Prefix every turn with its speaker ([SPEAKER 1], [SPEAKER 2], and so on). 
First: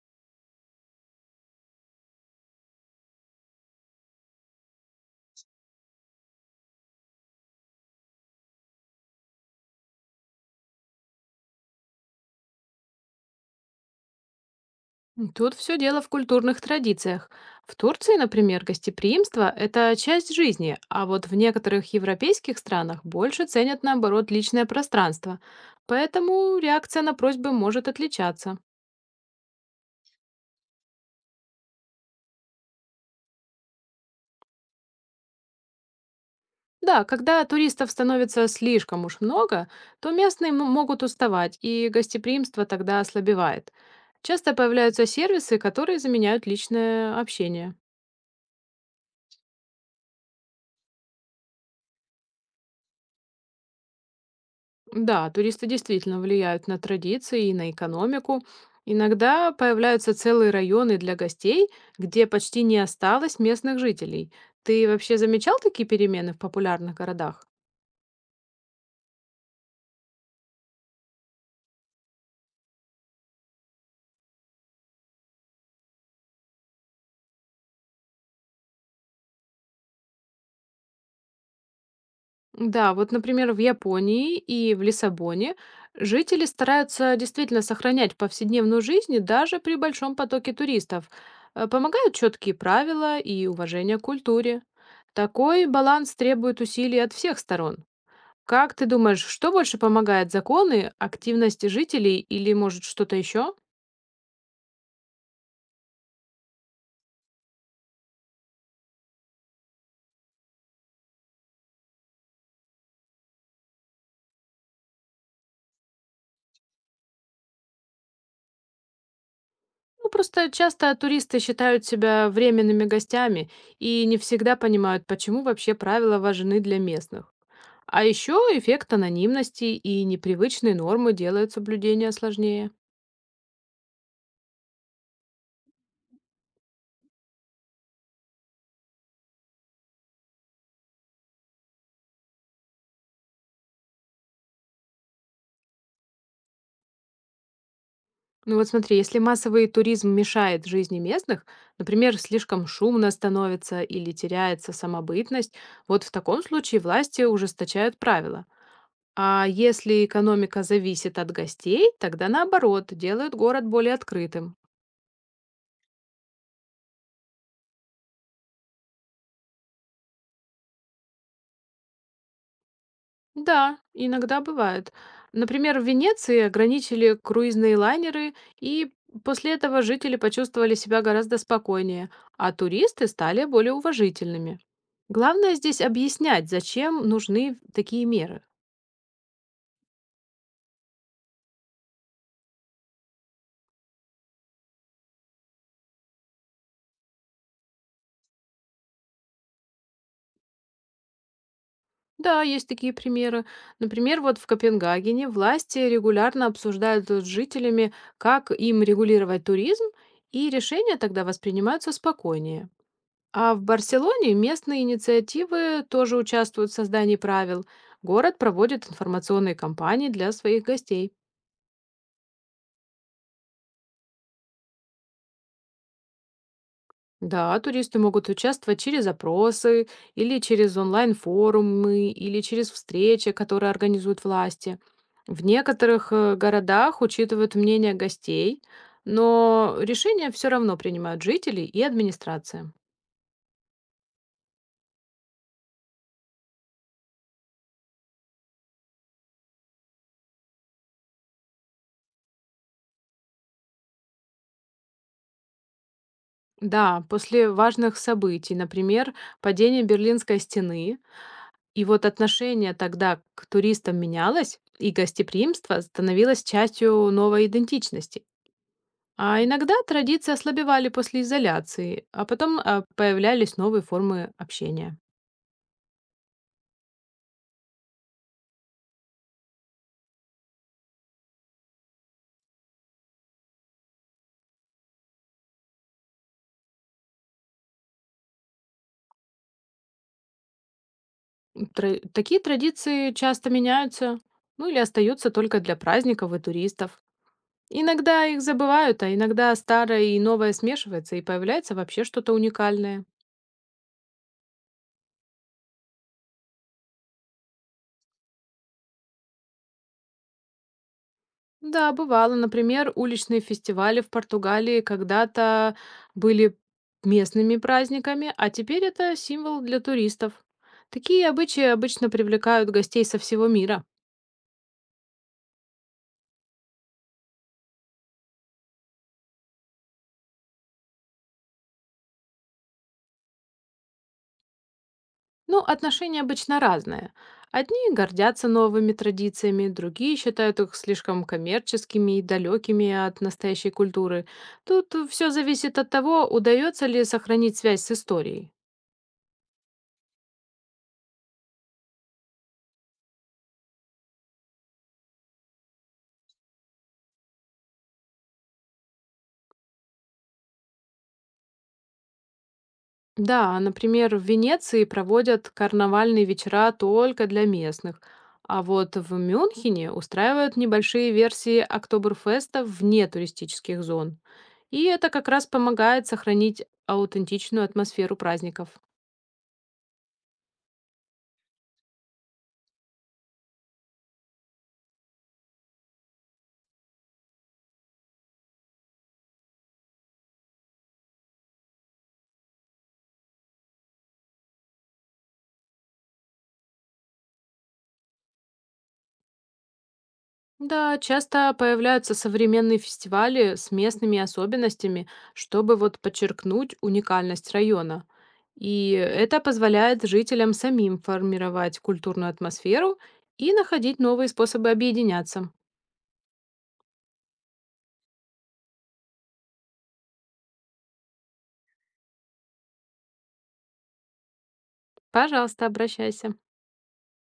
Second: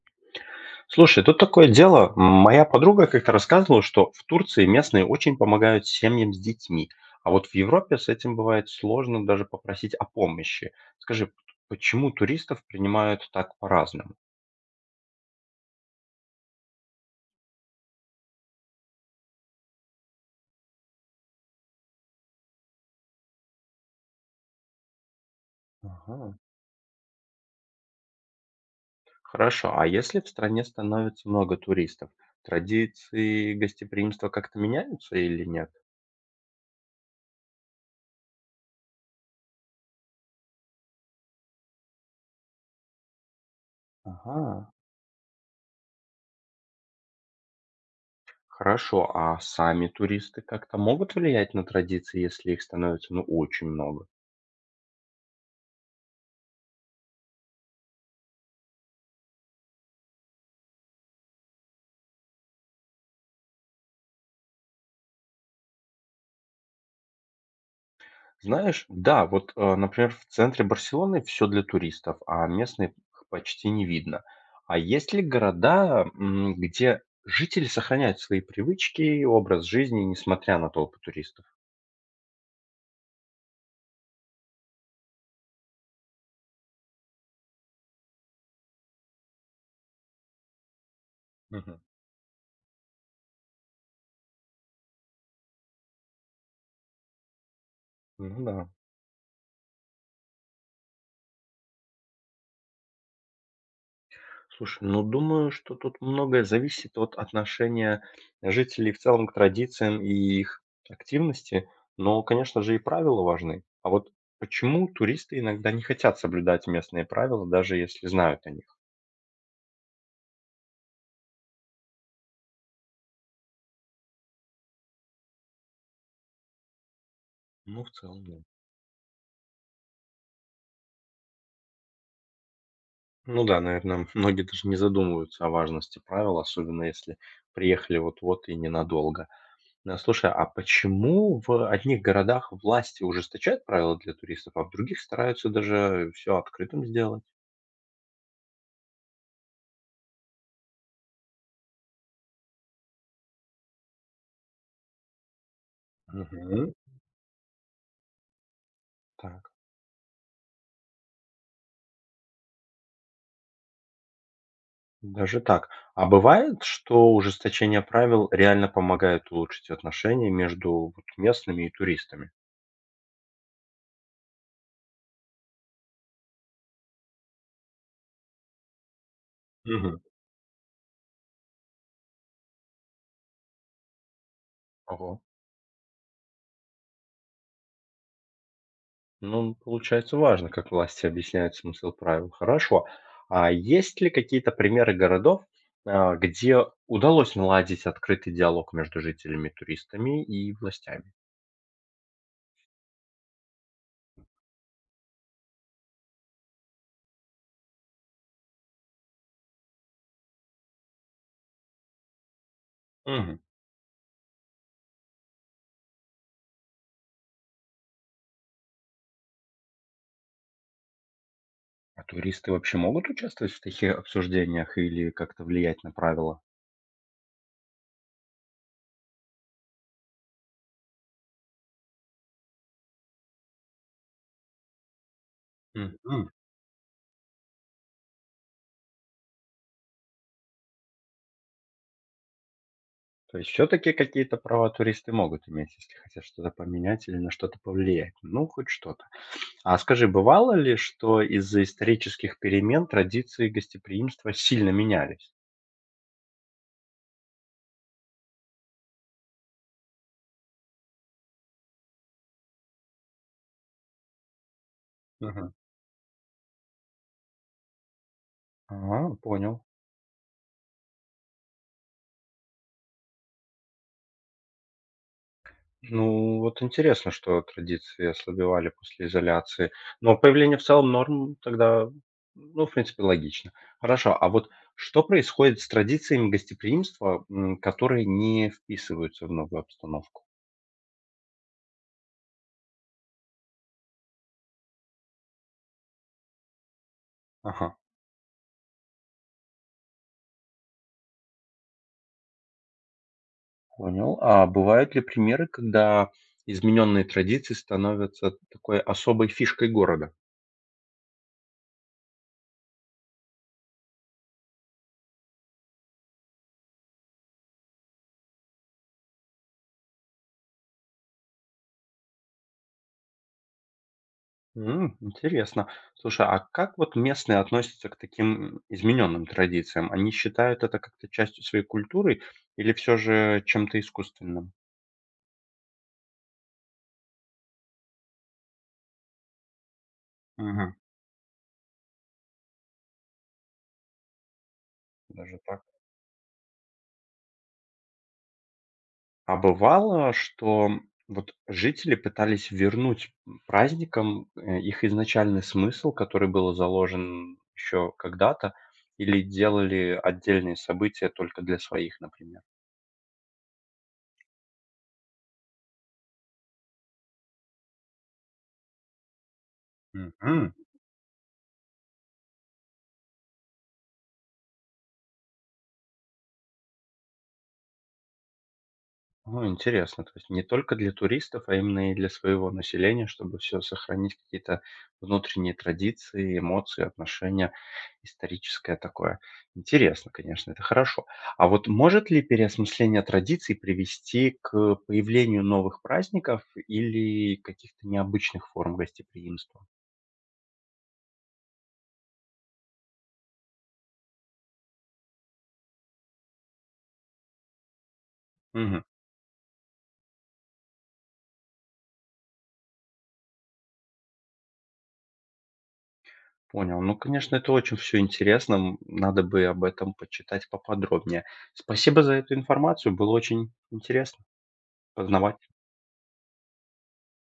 [SPEAKER 1] Слушай, тут такое дело. Моя подруга как-то рассказывала, что в Турции местные очень помогают семьям с детьми, а вот в Европе с этим бывает сложно даже попросить о помощи. Скажи, почему туристов принимают так по-разному?
[SPEAKER 2] Тут все дело в культурных традициях. В Турции, например, гостеприимство– это часть жизни, а вот в некоторых европейских странах больше ценят, наоборот, личное пространство.
[SPEAKER 1] Ага.
[SPEAKER 2] Поэтому реакция на просьбы может отличаться.
[SPEAKER 1] Хорошо, а если в стране становится много туристов, традиции гостеприимства как-то меняются или нет?
[SPEAKER 2] Да, когда туристов становится слишком уж много, то местные могут уставать, и гостеприимство тогда ослабевает.
[SPEAKER 1] Ага.
[SPEAKER 2] Часто появляются сервисы, которые заменяют личное общение.
[SPEAKER 1] Хорошо, а сами туристы как-то могут влиять на традиции, если их становится ну очень много?
[SPEAKER 2] Да, туристы действительно влияют на традиции и на экономику. Иногда появляются целые районы для гостей, где почти не осталось местных жителей. Ты вообще замечал такие перемены в популярных городах?
[SPEAKER 1] Знаешь, да, вот, например, в центре Барселоны все для туристов, а местных почти не видно. А есть ли города, где жители сохраняют свои привычки и образ жизни, несмотря на толпы туристов?
[SPEAKER 2] Да, вот, например, в Японии и в Лиссабоне жители стараются действительно сохранять повседневную жизнь даже при большом потоке туристов.
[SPEAKER 1] Мгм.
[SPEAKER 2] Помогают четкие правила и уважение к культуре. Такой баланс требует усилий от всех сторон.
[SPEAKER 1] Ну да.
[SPEAKER 2] Как ты думаешь, что больше помогает: законы, активность жителей или, может, что-то еще?
[SPEAKER 1] Слушай, ну думаю, что тут многое зависит от отношения жителей в целом к традициям и их активности, но, конечно же, и правила важны. А вот почему туристы иногда не хотят соблюдать местные правила, даже если знают о них?
[SPEAKER 2] Ну, просто часто туристы считают себя временными гостями и не всегда понимают, почему вообще правила важны для местных.
[SPEAKER 1] Ну, в
[SPEAKER 2] А
[SPEAKER 1] целом,
[SPEAKER 2] еще
[SPEAKER 1] да.
[SPEAKER 2] эффект анонимности и непривычные нормы делают соблюдение сложнее.
[SPEAKER 1] Ну да, наверное, многие даже не задумываются о важности правил, особенно если приехали вот-вот и ненадолго. Слушай, а почему в одних городах власти ужесточают правила для туристов, а в других стараются даже все открытым сделать?
[SPEAKER 2] Ну вот смотри, если массовый туризм мешает жизни местных, например, слишком шумно становится или теряется самобытность, вот в таком
[SPEAKER 1] Мгм.
[SPEAKER 2] случае власти ужесточают правила. А
[SPEAKER 1] Так,
[SPEAKER 2] если экономика зависит от гостей, тогда наоборот, делают город более открытым.
[SPEAKER 1] даже так. А бывает, что ужесточение правил реально помогает улучшить отношения между вот местными и туристами?
[SPEAKER 2] Да, иногда бывает. Например, в Венеции ограничили круизные лайнеры, и после этого
[SPEAKER 1] Мгм.
[SPEAKER 2] жители почувствовали себя гораздо спокойнее, а туристы стали более уважительными.
[SPEAKER 1] Ого.
[SPEAKER 2] Главное здесь объяснять, зачем нужны такие меры.
[SPEAKER 1] Ну, получается, важно, как власти объясняют смысл правил. Хорошо. А есть ли какие-то примеры городов, где удалось наладить открытый диалог между жителями, туристами и властями?
[SPEAKER 2] Да, есть такие примеры. Например, вот в Копенгагене власти регулярно обсуждают с жителями, как им регулировать туризм, и решения тогда воспринимаются спокойнее.
[SPEAKER 1] Мгм.
[SPEAKER 2] А в Барселоне местные инициативы тоже участвуют в создании правил. Город проводит информационные кампании для своих гостей.
[SPEAKER 1] А туристы вообще могут участвовать в таких обсуждениях или как-то влиять на правила?
[SPEAKER 2] Да, туристы могут участвовать через опросы или через онлайн-форумы или через встречи, которые организуют власти. В некоторых
[SPEAKER 1] Мгм.
[SPEAKER 2] городах учитывают мнение гостей, но решения все равно принимают жители и администрация.
[SPEAKER 1] То есть все-таки какие-то права туристы могут иметь, если хотят что-то поменять или на что-то повлиять. Ну, хоть что-то. А скажи, бывало ли, что из-за исторических перемен традиции гостеприимства сильно менялись?
[SPEAKER 2] Да, после важных событий, например, падения Берлинской стены, и вот отношение тогда к туристам менялось, и
[SPEAKER 1] Мгм.
[SPEAKER 2] гостеприимство становилось частью новой идентичности.
[SPEAKER 1] А,
[SPEAKER 2] А
[SPEAKER 1] понял.
[SPEAKER 2] иногда традиции ослабевали после изоляции, а потом появлялись новые формы общения.
[SPEAKER 1] Ну, вот интересно, что традиции ослабевали после изоляции. Но появление в целом норм тогда, ну, в принципе, логично. Хорошо, а вот что происходит с традициями гостеприимства, которые не вписываются в новую обстановку?
[SPEAKER 2] Тра- такие традиции часто меняются, ну или остаются только для праздников и туристов.
[SPEAKER 1] Ага,
[SPEAKER 2] Иногда их забывают, а иногда старое и новое смешивается, и появляется вообще что-то уникальное.
[SPEAKER 1] понял. А бывают ли примеры, когда измененные традиции становятся такой особой фишкой города?
[SPEAKER 2] Да, бывало, например, уличные фестивали в Португалии когда-то были местными праздниками, а теперь это символ для туристов. Такие обычаи обычно привлекают гостей со всего мира.
[SPEAKER 1] Интересно. Слушай, а как вот местные относятся к таким измененным традициям? Они считают это как-то частью своей культуры или все же чем-то искусственным?
[SPEAKER 2] Ну, отношения обычно разные. Одни гордятся новыми традициями, другие считают
[SPEAKER 1] Мгм.
[SPEAKER 2] их слишком коммерческими и далекими от настоящей культуры. Тут все
[SPEAKER 1] Даже так.
[SPEAKER 2] зависит от того, удается ли сохранить связь с историей.
[SPEAKER 1] А бывало, что вот жители пытались вернуть праздникам их изначальный смысл, который был заложен еще когда-то, или делали отдельные события только для своих, например?
[SPEAKER 2] Да, например, в Венеции проводят карнавальные вечера только для местных, а вот в Мюнхене
[SPEAKER 1] Мгм.
[SPEAKER 2] устраивают небольшие версии Октоберфеста вне туристических зон. И это как раз помогает сохранить аутентичную атмосферу праздников.
[SPEAKER 1] Ну, интересно, то есть не только для туристов, а именно и для своего населения, чтобы все сохранить какие-то внутренние традиции, эмоции, отношения, историческое такое. Интересно, конечно, это хорошо. А вот может ли переосмысление традиций привести к появлению новых праздников или каких-то необычных форм гостеприимства?
[SPEAKER 2] Да, часто появляются современные фестивали с местными особенностями, чтобы вот подчеркнуть уникальность района.
[SPEAKER 1] Мгм.
[SPEAKER 2] И это позволяет жителям самим формировать культурную атмосферу и находить новые способы объединяться.
[SPEAKER 1] Понял. Ну, конечно, это очень все интересно. Надо бы об этом почитать поподробнее. Спасибо за эту информацию. Было очень интересно познавать.
[SPEAKER 2] Пожалуйста, обращайся.